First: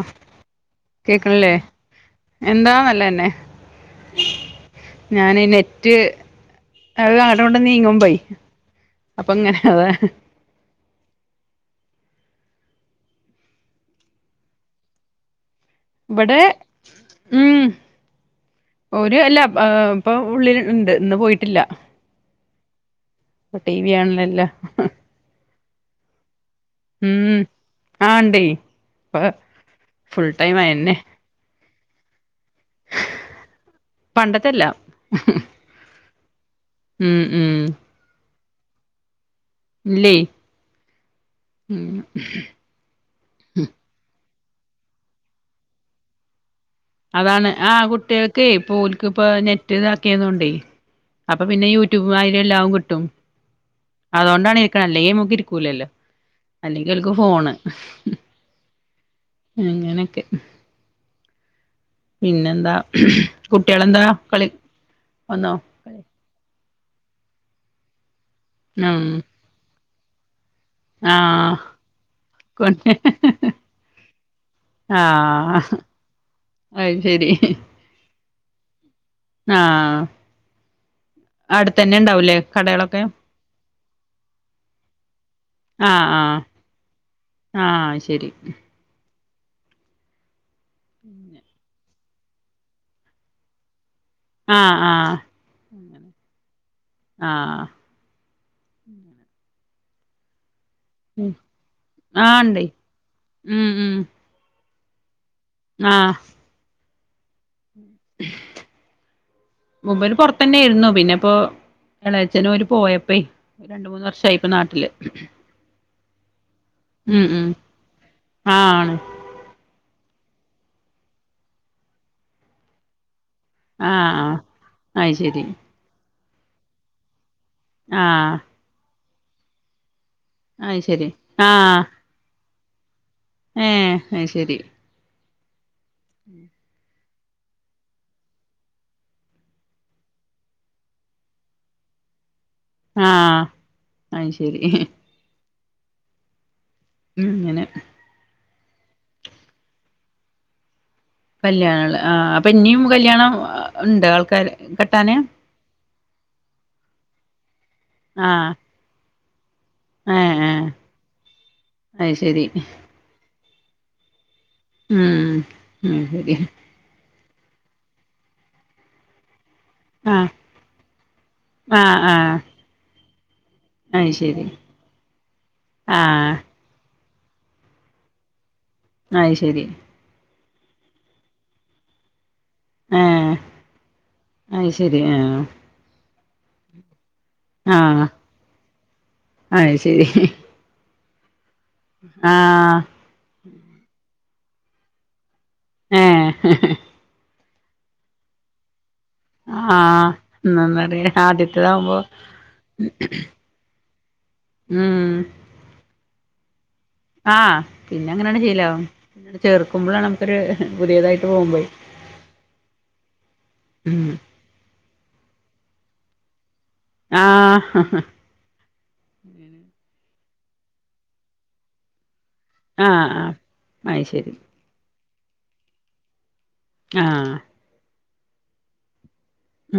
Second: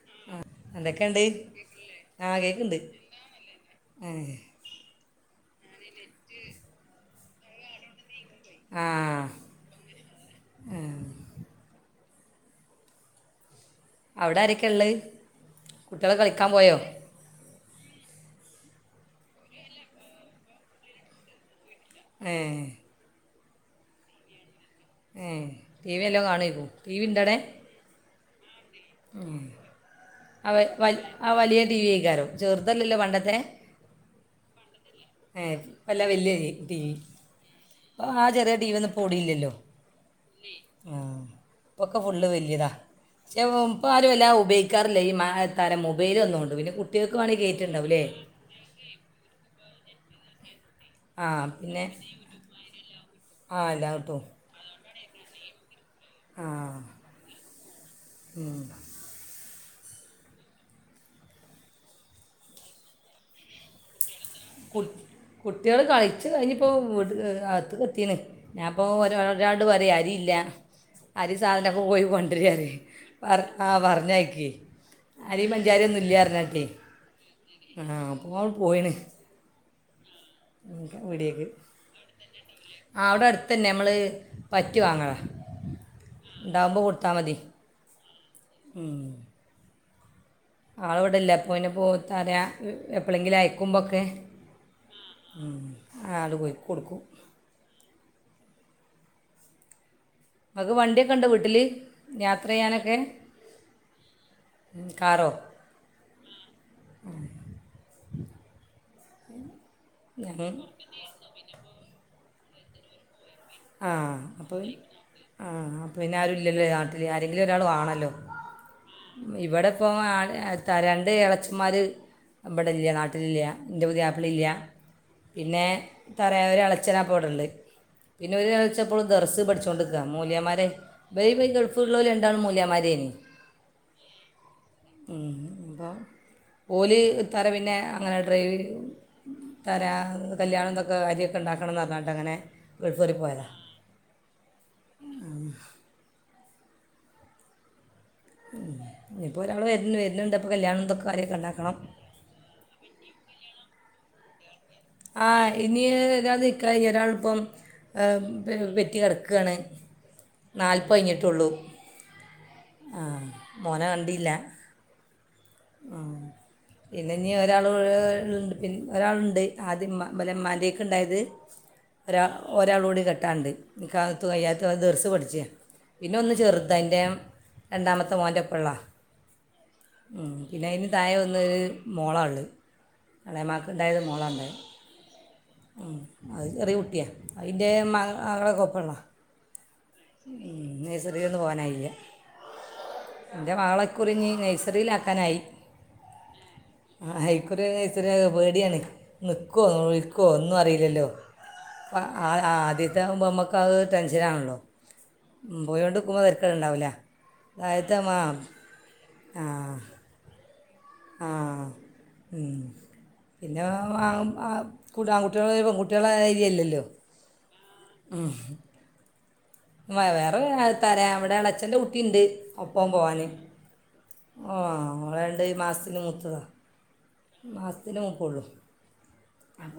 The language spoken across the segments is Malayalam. ആഹ് എന്തൊക്കെയുണ്ട് കേക്കിണില്ലേ ആ എന്താ കേൾക്കുന്നുണ്ട് നല്ലത് തന്നെ ഏ ഞാനെ നെ റ്റ് [unintelligible] നീങ്ങുമ്പോയ് ആ അപ്പൊ ഇങ്ങനെ അതാ അവിടെ ആരൊക്കെയാ ഉള്ളത്? കുട്ടികൾ ഇവിടെ കളിക്കാൻ പോയോ ഉം ഓര് അല്ല ആ ഇപ്പൊ ഉള്ളിൽ ഉണ്ട് ഇന്ന് പോയിട്ടില്ല. ഏഹ് ഇപ്പം ടി വി കാണലെല്ലാ [unintelligible] ടിവിയെല്ലാം കാണേർന്നു. ടിവി ഇണ്ടോ ആടെ? ആ ഇണ്ട്. ഇപ്പൊ ഫുൾ ടൈം അയെന്നെ. ടിവിക്കാലോ ചെറുതല്ലല്ലോ പണ്ടത്തെ? പണ്ടത്തെ അല്ല. ഏ അല്ല വല്യേ ടി വി ഉം ഉം ആ ചെറിയ ടി വി ഒന്നും ഇപ്പൊ ഔടില്യല്ലോ ഇല്ലേ ആ ഉം ഇപ്പൊക്കെ ഫുള്ള് വല്യതാ പക്ഷെ ഇപ്പ ആരും വല്ലാ ഉ ഉപയിക്കാറില്ല ഈ മാഹത് താരം മൊബൈല് വന്നോണ്ട് വല്യ അതാണ് ആ കുട്ടികൾക്ക് ഇപ്പൊ ഓർക്ക് ഇപ്പൊ നെറ്റ് ഇതാക്കിയതൊണ്ടേ അപ്പ പിന്നെ യൂ ട്യൂബ് മാരി എല്ലാം കിട്ടും ആ എല്ലാം കിട്ടും അതുകൊണ്ടാണ് അല്ലെങ്കി മ്മക്ക് ഇർക്കൂല്ലല്ലോ ആ അല്ലെങ്കി ഒർക്ക് ഫോണ് അങ്ങനൊക്കെ പിന്നെന്താ കുട്ടികളെന്താ കളി കുട്ട് വന്നോ കുട്ടിയൾ കളിച്ച് കഴിഞ്ഞ പ്പ് ഇപ്പോ വീട്ട് അകത്തു എത്തിന് ഞാഇപ്പൊ ഉം ഒര ഒരാട് പറയ യില്ല അരി ആഹ് സാധനൊക്കെ പോയി കൊണ്ടിരാര് കൊണ്ട് പറ ആ പറഞ്ഞയക്ക് അരി ആഹ് പഞ്ചാര ഒന്നും ഇല്ലരഞ്ഞാട്ടേ അത് ശരി ആ ഓള് പോയിണ് ആ വീടേക്ക് ആ കടകളൊക്കെ അവിടെ അടുത്ത് തന്നെ നമ്മള് പറ്റ് വാങ്ങലാ ആഹ് ആഹ് ഉണ്ടാവുമ്പോ കൊടുത്താൽ മതി ആഹ് ശരി ആള് ഇവിടെല്ല അപ്പെ പോ തരാ എപ്പോളെങ്കിലും അയക്കുമ്പോക്കെ ആഹ് ആഹ് ആള് പോയിക്കൊടുക്കും ഉ ങ്ങക്ക് വണ്ടിയൊക്കെ ഉണ്ടോ വീട്ടില് ആഹ് യാത്ര ഉണ്ടേ ചെയ്യാനൊക്കെ കാറോ ആ ആ മൂപ്പര് ഞങ്ങൾ പൊറത്തന്നെ യിരുന്നു പിന്നെപ്പോ എളാഛന് ഓര് പോയപ്പേ രണ്ട് ആ മൂന്ന് വർഷായി ഇപ്പ അപ്പ നാട്ടില് ആ അപ്പ പിന്നെ ആരുംല്ലല്ലോ നാട്ടിൽ ഉം ആരെങ്കിലും ഉം ഒരാൾ വേണല്ലോ ആഹ് ആണ് ഇവിടെ പ്പോ ത്ത രണ്ട് എളച്ചന്മാര് ഇവിടെ ഇല്ല നാട്ടി ല്ല്യ എൻ്റെ പുതിയ ആഹ് ആപ്പിളി ആഹ് ഇല്ല അത് ശരി പിന്നെ തറയാ ഒരു അളച്ചനാപ്പം ഇവിടെ ഇല്ലേ പിന്നെ ആഹ് ഒരു ഇളയച്ഛൻ എപ്പളും ദറസ് പഠിച്ചോണ്ട് മൂല്യാമാരായ് അയ് ശരി ബെല് ആഹ് ഗൾഫ്ലോൽ രണ്ടാളും മൂല്യാമാ മരേനി ഏഹ് അയ്ശരി ഉം ഓല് തര പിന്നെ അങ്ങനെ ഡ്രൈവ് തര കല്ല്യാണംന്തൊക്കെ കാര്യമൊക്കെ ഉണ്ടാക്കണംന്ന് പറഞ്ഞിട്ട് അങ്ങനെ ഗൾഫ് ആ വരെ പോയതാണ് അയ് ശരി ഉം ഇങ്ങനെ ഇപ്പൊ ഒരാള് വര്ന് വര്ന്ണ്ട് അപ്പ കല്യാണം ഇതൊക്കെ കാര്യമൊക്കെ ഉണ്ടാക്കണം കല്യാണ ള് അപ്പൊ ഇനിയും കല്യാണം ഇണ്ട് ആൾ കര ആ ഇനി ഒരാളത് നിക്കാഹ് കഴിഞ്ഞ് ഒരാൾ ഇപ്പം ആഹ് പെറ്റ് കെടക്ക ക്കാണ് ഏഹ് ഏഹ് നാൽപ്പ് കയ്ഞ്ഞിട്ടൊള്ളൂ അയ് ശരി മോനെ കണ്ടില്ല ഉം ഉം ശര്യാ പിന്ന ഇനി ഒരാള് [unintelligible] ണ്ട് പിൻ ഒരാള്ണ്ട് ആദ്യം ഇമ്മ ആഹ് ഇബലെ ഇമ്മാൻ്റെയ്ക്ക് ഇണ്ടായത് ആഹ് ഒരാൾ ആഹ് ഒരാളൂട്ട്ടി കെ ട്ടാണ്ട് ഈ അയ് കാലത്ത് ശരി വയ്യാത്തവൻ ദെർസ് പഠിച്ച പിന്നെ ഒന്ന് ആഹ് ചെറുത ഇൻ്റെ രണ്ടാമത്തെ മോൻറ്റപ്പള്ളതാ അയ് ശരി ആ പിന്നെ അതിന് താഴ ഒന്ന് മോള ഉള്ളത് ഏഹ് എളേമാക്ക് ഇണ്ടായത് മോളാ ഇണ്ടായെ അയ് ശരി ആഹ് ഉം അത് ചെറിയ കുട്ടിയാ അയിൻ്റെ മ മകളെക്കെ ഒപ്പള്ളതാ അയ്ശരി ന്ന് പോവാനായില്ല്യ ഇൻ്റെ മകളെ ഇക്കുറിഞ്ഞി നഴ്സറിയിലാക്കാനായി ഏ ആ, ഇക്കുറി നഴ്സറിയിൽ ആ [unintelligible] പേടിയാണ് നിക്കോ ആഹ് നൊലോളിക്കോ ഒന്നു എന്നന്നറിയ അറീലല്ലോ ആദ്യത്തതാവുമ്പോ പ്പ അ ആദ്യത്തെ ആവുമ്പൊ അമ്മക്കത് ടെൻഷനാണല്ലോ പോയൊണ്ട്ക്കുമ്പം തെര അത്ര ഉണ്ടാവൂല ആ പിന്നെ അങ്ങനെയാണ്ട് ശീലാവും ആ ചേർക്കുമ്പളാണ് നമുക്കൊര് ആ ഉം പിന്നെ ഉം ആൺകുട്ടിയേള് പെൺകു കുട്ട്യേള മായിരി അല്ലല്ലോ ആഹ് [unintelligible] വേറെ [unintelligible] തര വിടെളച്ഛന്റെ കുട്ടിണ്ട് ഒപ്പംപോവാന് ആഹ് അത് ശരി ആ ഓ ളെ രണ്ട് മാസ്‌ത്തിന് മൂത്തതാ ആഹ് മാസ്ത്തിന് മൂ ളൂ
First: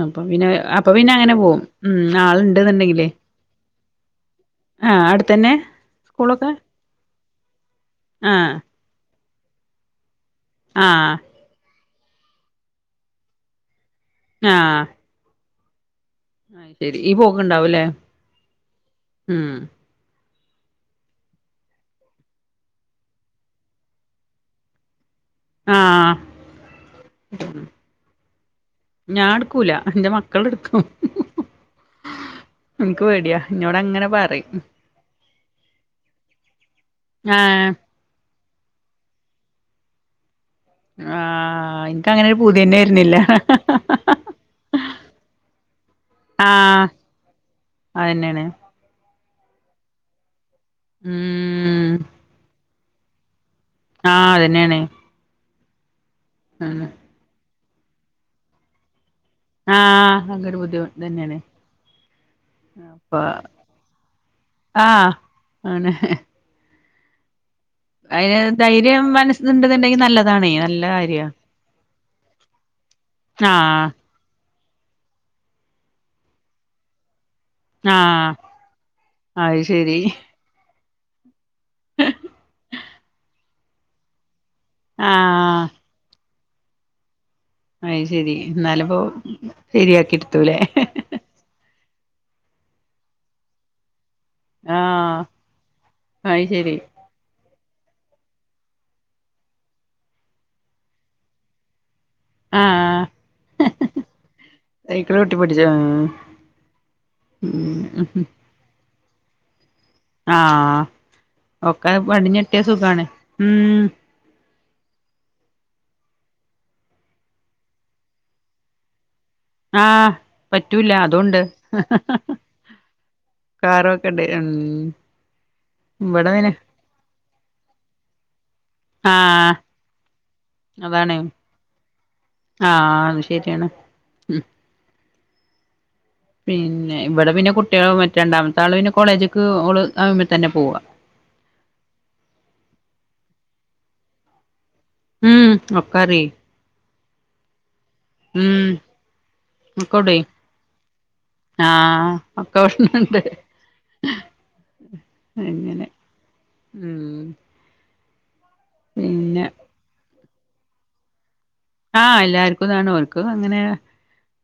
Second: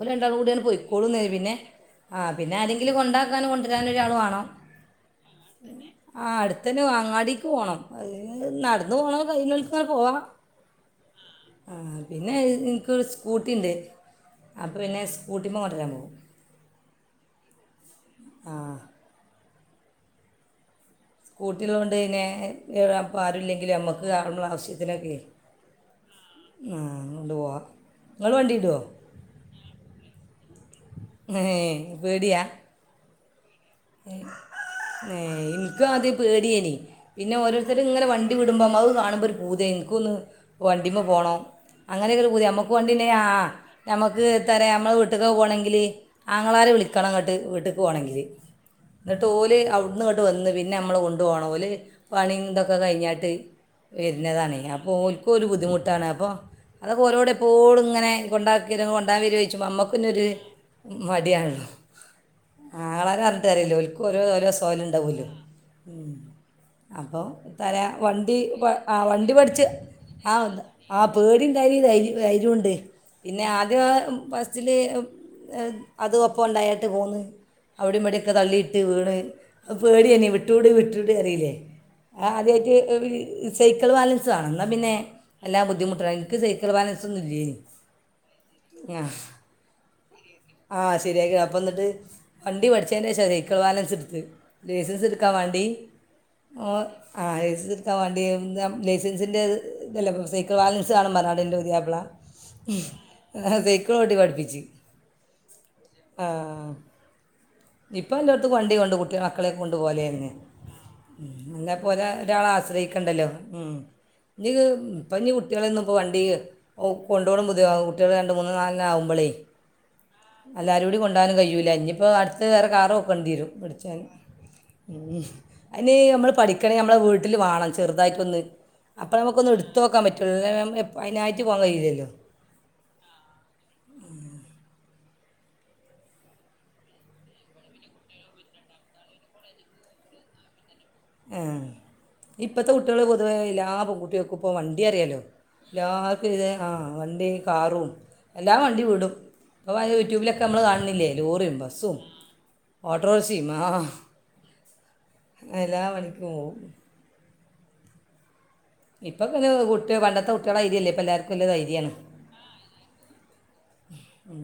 അപ്പൊ പിന്നെ അപ്പൊ പിന്നെ അങ്ങനെ പോകും ഉം ആള്ണ്ട്ന്ന്ണ്ടെങ്കില് ഞാനൊരാളുവാണോ ആ സ്കൂളൊക്കെ അടുത്തന്നെ അങ്ങാടി പോണം അതിന് ആഹ് നടന്ന്പോണം കയ്യിണോല്ക്ക്ങ്ങനെ പോവാ ആ ആ പിന്നെ ഇൻക്കൊരു സ്കൂട്ടിണ്ട് അപ്പ പിന്നെ സ്കൂ രീമ്പോ കൊണ്ടരാൻ പോവും ഐശെരി ഈ പോക്ക്ണ്ടാവില്ലെ അ ഉം സ്കൂട്ടിള്ളോണ്ട് ന്നെ പ്പ ആരുമില്ലെങ്കിലും നമ്മക്ക് കാണു ആവശ്യത്തിനൊക്കെ ആഹ് ആ ആണ്ട്പോവാ ങ്ങള് വണ്ടിടോ ഞാൻ എടുക്കൂല എന്റെ മക്കളെടുക്കും ഏ പേടിയാ എനിക്ക് പേടിയാ എന്നോട് അങ്ങനെ പറയും ഏ എനിക്കും ആദ്യ പേടിയേനി പിന്നെ ആഹ് ഓരോരുത്തര്ങ്ങനെ വണ്ടി ണ്ടി വിടുമ്പോം അത് കാണുമ്പൊരു പൂതിയ ഇൻക്കൊന്ന് വണ്ടിമ്മപോണം ആഹ് എനിക്കങ്ങനെ അങ്ങനെയൊക്കൊരു ഒരു പൂതി പൂതിയന്നെ നമ്മക്കുവണ്ടിണ്ടങ്കി വരുന്നില്ല ആ ആ ആ നമ്മക്ക് എത്തറിയ നമ്മളെ വീട്ടിക്കൊക്കേ പോണങ്കില് ആങ്ങളാരെ ആഹ് വിളിക്കണംങ്ങട്ട് വീട്ട്ക്ക് പോണങ്കില് അതന്നെയാണ് ന്നിട്ട് ഓല് അവിടന്ന്ങ്ങട്ട് വന്ന് പിന്നെ ന്നെ മ്മളെ കൊണ്ടു പോണം ഓല് ഉം പണിം തൊ ക്കെ കഴിഞ്ഞാട്ട് ആഹ് വരുന്നതാണെ അതന്നെയാണ് അപ്പോ ഒൽക്കൊരു ബുദ്ധിമുട്ട് ട്ടാണ് അ പ്പൊ ആണ് അതൊക്കെ ഓലോട് പ്പോളുങ്ങനെ കൊണ്ടാക്കിരോ കൊണ്ട ണ്ടാവരോയ്ച്ചുമ്പം ഞമ്മക്കന്നൊരു ആഹ് അതൊരു ബുദ്ധിമുട്ട് തന്നെയാണ് മടിയാൺലോ അപ്പൊ ആങ്ങളാരാ ർ ഓല്ക്കോരോ ഓരോ ആഹ് സ്വയല്ണ്ടാവല്ലോ ആണ് ഉം [inaudible] അപ്പം- തരാം അതിന് ധൈര്യം വണ്ടി പഠിച്ച് മനസ്സുണ്ടെന്നുണ്ടെങ്കിൽ നല്ലതാണേ നല്ല ആ കാര്യ പേടിഉണ്ടായി, ധൈര്യമുണ്ട് ആഹ് ആദ്യംആ ഫസ്റ്റ് അതിൽ അതും ഒപ്പം ഉണ്ടായിട്ട് പോന്നു ആ തള്ളിയിട്ട് വീണ്കഴിഞ്ഞാൽ പേടി എന്നെ വിട്ട് വിട്ടു വിട്ട് കരയില്ലേ, ആദിയമിട്ട് സൈക്കിള് ബാലൻസ് - എന്നാ പിന്നെ എല്ലാ ആഹ് ബുദ്ധിമുട്ടുകളും നിനക്ക് സൈക്കിൾ ബാലൻസ് ഒന്നുല്ല? അത് ശരി എന്നാലിപ്പോ ശരിയാക്കി എടുത്തൂലേ ആ ശരിയാക്കി അപ്പം എന്നിട്ട് വണ്ടി പഠിച്ച ശെന്ന [inaudible] ശരി സൈക്കിൾ ബാലൻസ് എടുത്ത് ലൈസൻസ് ആഹ് എടുക്കാ വേണ്ടി അത് ഓ ശരി ആ ലൈസ് ത്ത വേണ്ടിയ എന്താ ലൈസൻസിൻ്റെ ഇത് ഇതല്ലാപ്പം സൈക്കിൾ വാലൻസ് വേണം പറഞ്ഞാണ്ട് ന്റെ പുതിയാപ്ല. ആഹ് ഹാ സൈക്കിളോട്ടി പഠിപ്പിച്ച് സൈക്കിള് ചവിട്ടി പഠിച്ചോ ആ ഇപ്പൊ ഉം എല്ലാടത്തു വണ്ടി കൊണ്ടു കൊടു ക്കിയാക്കളെ കൊണ്ടു പോവാലെങ്ങനെ ആഹ് എന്നേ ഒക്കെ പോലെ ഒരാളെ പടിഞ്ഞെട്ടിയ സുഖാണ് ആശ്രയിക്കണ്ടല്ലോ ഉം മ്മ് ഇനിക്ക് ഇപ്പ ഇനി കുട്ടികളെ ഒന്നും ഇപ്പോ വണ്ടിയില് കൊണ്ടോണം ബുദ്ധിയാവു കുട്ടികള് രണ്ട് മൂന്ന് നാല് ആവുമ്പളേ ആ എല്ലാരൂടി കൊണ്ടാനും കഴിയൂല ഇനിയിപ്പോ അടുത്ത് വേറെ കാറോക്കേണ്ടിവരും കാറൊക്കെ ഉണ്ട് ഉം ഇനി നമ്മൾ ഇവിടെ പിന്നെ പഠിക്കണെ നമ്മള വീട്ടിൽ വാണം ചെറുതായിട്ടൊന്ന് അപ്പഴമുക്കൊന്ന് ആഹ് എടുത്ത് നോക്കാൻ പറ്റു ല്ലേ എപ്പ അതാണ് അയിനായിട്ട് പോവാൻ കഴിയൂലല്ലോ ആഹ് ആണ് ശരിയാണ് ഉം പിന്നെ ഇവിടെ പിന്നെ കുട്ടികള് മറ്റേ രണ്ടാമത്തെ ആള് പിന്നെ കോളേജ്ക്ക് ഓള് ആവുമ്പ തന്നെ പോവാ. ആ ഇപ്പത്തെ കുട്ടികള് പൊതുവേ എല്ലാ പെൺകുട്ടികൾക്കും ഇപ്പ വൺ അറിയാലോ ഉം ഒക്കെ അറിയേ എല്ലാവർക്കു ഇത് ആ വണ്ടിയും കാറും എല്ലാ ഉം വണ്ടിയും വിടും [unintelligible] ഒക്കോടെ യൂട്യൂബിൽ ഒക്കെ നമ്മള് കാണുന്നില്ലേ ലോറിയും ബസ്സും ആഹ് ഒക്കെ ഉണ്ട് ഓട്ടോറിക്ഷയും ആഹ് ഹ എല്ലാ അങ്ങനെ പണിക്കും പോവും ഉം ഇപ്പൊ പിന്നെ കുട്ടിയ പണ്ടത്തെ കു ക്കള രീതി അല്ലേ ഇപ്പൊ എല്ലാരും ആഹ് എല്ലാർക്കുംതാണ് ഓർക്ക് അങ്ങനെ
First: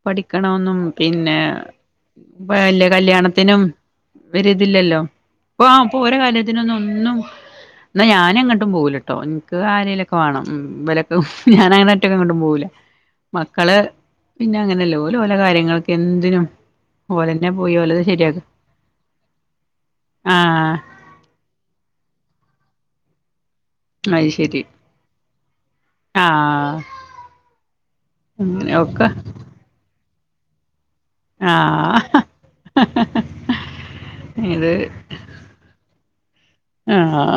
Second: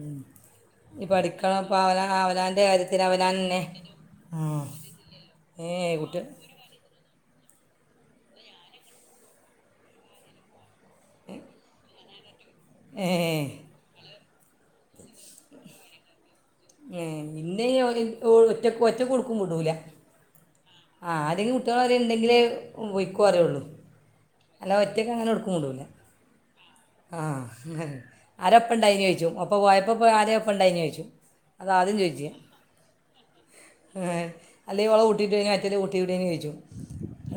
പഠിക്കണോന്നും ഈ പിന്നെ പഠിക്കണം ഇപ്പം അവന അവനാൻ്റെ വല്ല കാര്യത്തിന് അവനാൻ തന്നെ കല്യാണത്തിനും ആ ഒരിതില്ലല്ലോ അപ്പ ഏ ആപ്പ ഓര കുട്ടി കാര്യത്തിനൊന്നും ഒന്നും എന്നാ ഞാനെങ്ങോട്ടും പോകുലട്ടോ നിക്ക് ആരേലൊക്കെ വേണം ഇവരൊക്കെ ഞാനങ്ങന ട്ടികൾ കൊണ്ടും പോവൂല ഏ മക്കള് പിന്നെ അങ്ങനല്ലേ ഓരു ഓര കാര്യങ്ങൾക്ക് എന്തിനും ഏ ഓലന്നെ പിന്നെ പോയി ഓല് ഓലത് ഓള് ശരിയാക്കും ഒറ്റ ഒറ്റക്ക് ഒടുക്കും വിടൂല ആഹ് ആ ആരെങ്കിലും കുട്ടികള് അതിണ്ടെങ്കിലെ വോയ്ക്കോ പറയുള്ളൂ അത് ശരി അല്ലാ ഒറ്റക്കനെ എവ്ട്ക്കും വിടൂല ആഹ് ആ ഹ് ആരാ അങ്ങനെ ഒപ്പം ണ്ടായിന് ഒക്കെ ചോദിച്ചും ഒപ്പം പോയപ്പം ഇപ്പൊ ആരൊപ്പണ്ടായിനെ ഓയ്ക്കും അതാദ്യം ആഹ് ചോയിച്ച് ഏ അല്ല ഇത് ഓളെ കൂട്ടിട്ട് കുട്ടിവിടെന്ന് ചോയ്ച്ചും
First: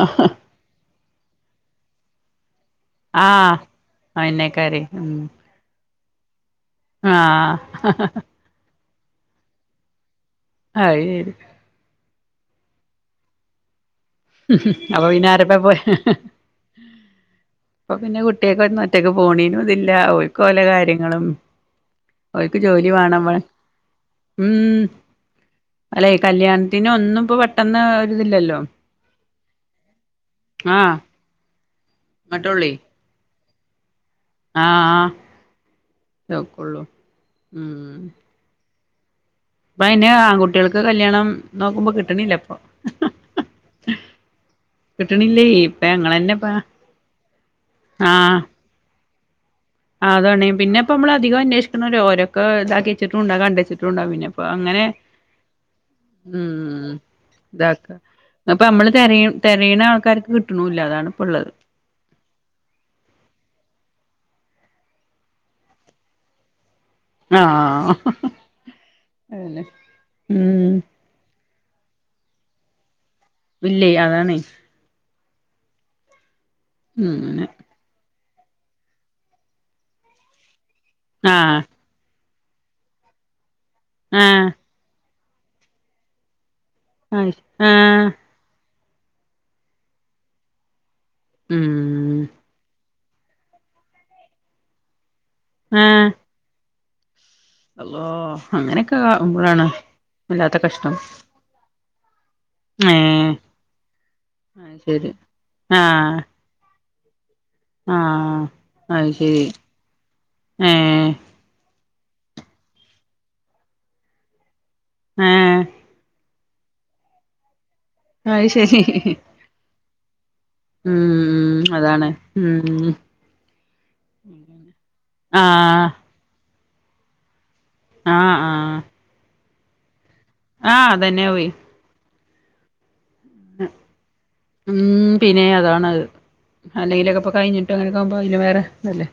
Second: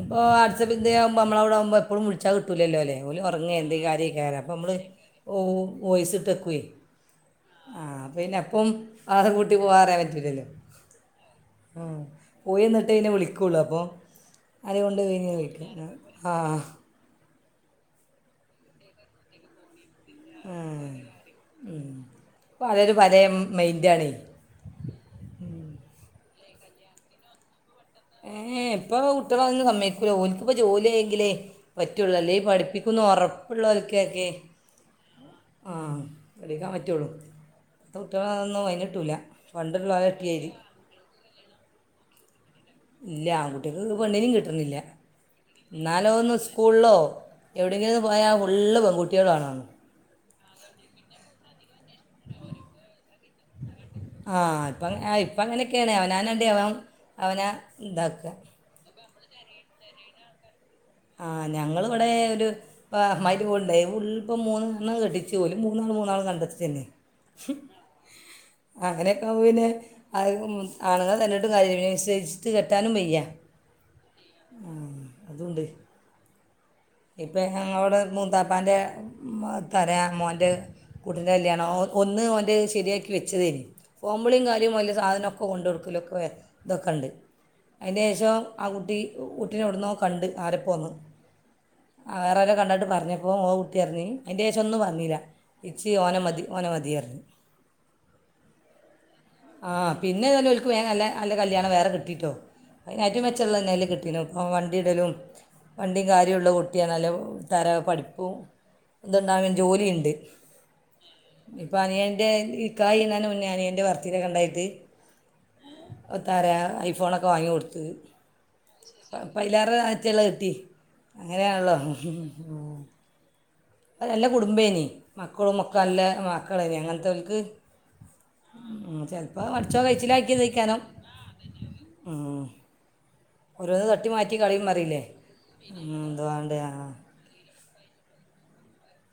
അപ്പൊ വാട്സപ്പിത്തെയോ ഇപ്പമ്മളവിടാവുമ്പോ എപ്പളും വിളിച്ചാ കി ത്തുലേല്ലോ ഓല് ഉറങ്ങേ ആഹ് എന്തേലും കാര്യേ കാരം അപ്പമ്മള് അയന്നെക്കാരെ ഓ വോയിസിട്ടേക്കുവേ. ആ അതും കൂട്ടി പോറയാൻ പറ്റൂല്ലല്ലോ അയ് ശെരി. പോയി നി തിനെ വിളിക്കുള്ളൂ അപ്പോ അപ്പോ പിന്നെ ആരിപ്പോ പോയേ ആ ഇപ്പോ പിന്നെ കുട്ടിയൊക്കെ ഒന്ന് ഒറ്റക്കക്ക് പോണീനും ഇതി ല്ലാ ഓല്ക്ക് ഓല കാര്യങ്ങളും ഓല്ക്ക് ജോലി പലരും പല വേണം വ മൈൻഡാണേ ഉം അല്ലെ കല്യാൺ പിന്നെ ഒന്നും ഇപ്പോ വെ ട്ടെന്നാ ഒരുതില്ലല്ലോ ഇപ്പോ കുട്ടികള അതൊന്നും സമ്മയക്കില്ല ഓല്ക്ക്പ്പോ ജോലി ആയെങ്കിലേ പറ്റുള്ളൂ അല്ലേൽ ഇങ്ങട്ടുള്ളേ പഠിപ്പിക്കുംന്ന് ഒറ പ്പ്ള്ളോര് കേ ക്കെ ആഹ് ആഹ് ആ വിളിക്കാൻ നോക്കുള്ളൂ പറ്റുള്ളൂ ഉം പ്പോ കുട്ടികളൊന്നും വയങ്ക ട്ടൂല്ല ഇപ്പ അയിന് ആങ്കുട്ട്യോൾക്ക് കല്ല്യാണം നോക്കുമ്പോ കിട്ടണില്ല ഇപ്പൊ ഇല്ല ആകുട്ട്യോക്ക് പ്പോ പെണ്ണിനേം കിട്ടുന്നില്ല കിട്ടണില്ലേ ഇപ്പ ന്നാലോ ഒന്ന് ഞങ്ങളന്നെ ഇപ്പ സ്കൂളിലോ എവിടെങ്കിലും ഒന്ന് പോയാ ഫുള്ള് പെങ്കുട്ട്യോ കുട്ട്യോളാണോ അതാണെ പിന്നെപ്പമ്മളധിക അന്വേഷി ന്നാലും ഒരൊക്കെ ഇതാക്ക്യേച്ചിട്ടുംണ്ടാവും കണ്ടെച്ചിട്ടുണ്ടാവും ആ പിന്നെപ്പോ അങ്ങനെ ഇപ്പം ആ ഇപ്പം അങ്ങനെയൊക്കെയാണ് അവനവൻ്റെ അവൻ ഉം അവനെ ഇതാക്ക ഇതാക്കുക അപ്പമ്മള് തെരയ തെരയണ ആൾക്കാ ആഹ് ഞങ്ങളിവിടെ ഒരു പ മരിവുണ്ടേ [unintelligible] ഇപ്പം മൂന്നെണ്ണം കെട്ടിച്ചുപോലും മൂന്നും മൂന്നാള് കണ്ടെത്തി തന്നെയാ ഹ് ആഹ് മ് അങ്ങനെയൊക്കാവുമ്പ അതന്നെ പിന്നെ ആ ഉം ആണുങ്ങള് അത് തെരഞ്ഞ ഒരു കാര്യോല്ല വിസ്വസിച്ചിട്ട് കെട്ടാനും വയ്യ വില്ലേയ് അതാണെ അതുണ്ട് ഇപ്പ അങ്ങനെ [unintelligible] വാപ്പാൻ്റെ [unintelligible] ത്തറ്യ മോന്റെ കുട്ടിന്റെ ആഹ് കല്യാണം ഒന്ന് ഓൻ ഹ് െശരിയാക്കി വെച്ചതേനി ഫോൺ ആഹ് വിളിംകാര്യുംവല്യ സാധനൊ [unintelligible] പ്പ കൊണ്ടൊട്ക്കലൊക്കെ വർ തൊക്കെണ്ട് ആഹ് ആഹ് അയ്ന്റേഷം ആ കുട്ട ട്ടി [unintelligible] ഉട്ടിനൊട്ന്നോ കണ്ട് ആരൊപ്പോന്ന് ഉം ആറര കണ്ടാട്ട് പറഞ്ഞു ഒ ഓ ഉട്ട്യർഞ്ഞ് അയ്ന്റേ ശൊന്നുംപറഞ്ഞില ഇച്ച് ഓനമതി ഓനമതി [unintelligible] അള്ളാഹ് അങ്ങനെയൊക്കെ ആക്കുമ്പോഴാണ് ആ വല്ലാത്ത കഷ്ടം [unintelligible] ഏറ്റവും ഏഹ് മെച്ച്ള്ളത് എന്തായാലും കിട്ടില്ല ഇപ്പൊ വണ്ടി അത് ഇടലും ശരി വണ്ടി ആഹ് കാരി പൊട്ടിയാണല്ലോ തറ പഠിപ്പും ആഹ് അത് ശരി എന്തുണ്ടാവൻ ജോലിയിണ്ട്. ഏഹ് അപ്പോം, അനിയൻ്റെ നിക്കാഹ് കഴിയുന്ന മുന്നേ അനിയന്റെ വർത്തിനെ കണ്ടായിട്ട് ആ തറ ഐഫോണൊക്കെ വാങ്ങി കൊടുത്ത് അത് ശരി [unintelligible] തെള് തി ഉം, അതാണ് ഉം നല്ല കുടുംബേനി, മക്കളൊ മൊക്കെ നല്ല മക്കളന്നെ അങ്ങനെത്തവൽക്ക് ആ ആ പൊ മറിച്ചോ കഴിച്ചിലായ് ആ തന്നെ പോയി ഇം ഓരോന്ന് തട്ടി മാറ്റി കളയുമ്പോ അറിയില്ലേ, ഉം പിന്നെ ഇം അതാണത് എന്തുവാണ്ട് പിന്നെ വേറെ നല്ലേ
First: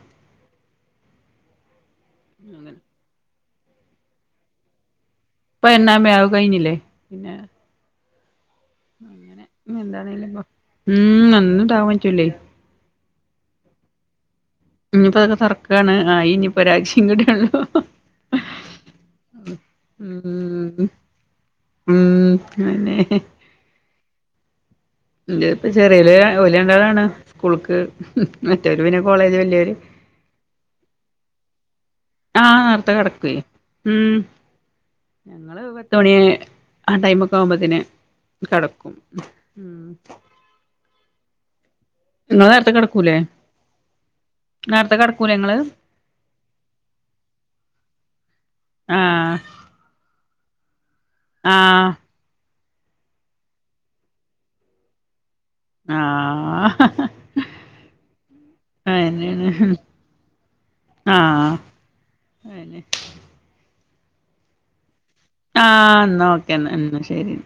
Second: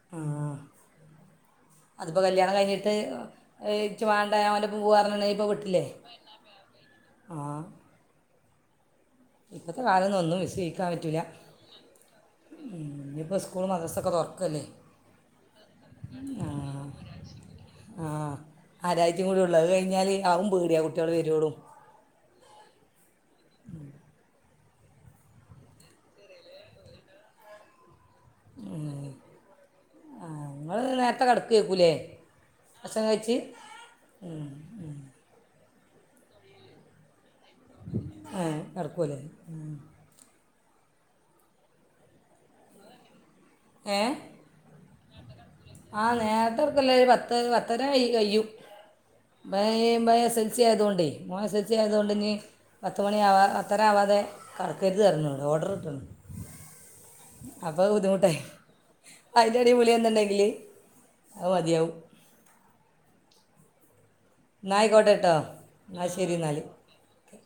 അതിപ്പോ കല്യാണം കഴിഞ്ഞിട്ട് എക്ക് വേണ്ട ഞാൻഅവൻ്റൊപ്പം പോവാന്ന് ഇപ്പ എന്നാമ്മേ അതൊക്കെ കഴിഞ്ഞില്ലേ പിന്നെ ഇപ്പത്തെ എന്താണേലും കാലന്നൊന്നും ഇപ്പൊ വിശ്വയ്ക്കാൻ പറ്റൂല്ല ഉം ഒന്നും ഇണ്ടാവാൻ പറ്റൂലേ ഇപ്പ സ്കൂളും മദ്രസ്സൊക്കെ തൊറ ഇനിപ്പോ അതൊക്കെ തുറക്കാണ് ആ ഇനി ഇപ്പൊ ഒരാഴ്ചകൂടിയുള്ളൂ. ആ ആരാഴ്ചയും കൂടി ഉള്ളത് കഴിഞ്ഞാൽ ആവും പേടിയാ ഉം കുട്ടികൾ വരുവോളൂ ഉം അന്നെ ഇ ഇതിപ്പ ചെറിയലെ ഓല് രണ്ടാളാണ് സ്കൂള്ക്ക് മറ്റൊര് പിന്നെ കോളേജ് വല്യവര് ക്കേക്കൂലേ ആനേർത്തെ കിടക്കുവേ ഉം ഞങ്ങള് ട്ടു മണിയെ ആ ടൈമൊ ക്കാവുമ്പത്തിന് ഏ കടക്കും കിടക്കുമല്ലേ നിങ്ങള് നേരത്തെ കെടക്കൂലേ ഏ നേരത്തെ കെട ആ നേരത്തെ കെടത്തല്ലെ ഒര് പത്ത്പത്തര കഴിയും ആഹ് ഭ ഇ ഇഭ എസ് എസ് ഉച്ച ആയതോണ്ടെ മോൻ എസ് എസ് എൽ സി ആഹ് ആയോണ്ടിനി പത്ത്മണിയാവാ പത്തരയാവാതെ കടക്കരുതരുന്ന് പറഞ്ഞു ആ അപ്പൊ ബുദ്ധിമുട്ടായി അതിന്റെടി വിളി വന്നുണ്ടെങ്കില് അത് ആഹ് മതിയാവും അതെന്നെ നായിക്കോട്ടെ ആ എന്ന ഓക്കെ അന്നാ എന്ന ശരി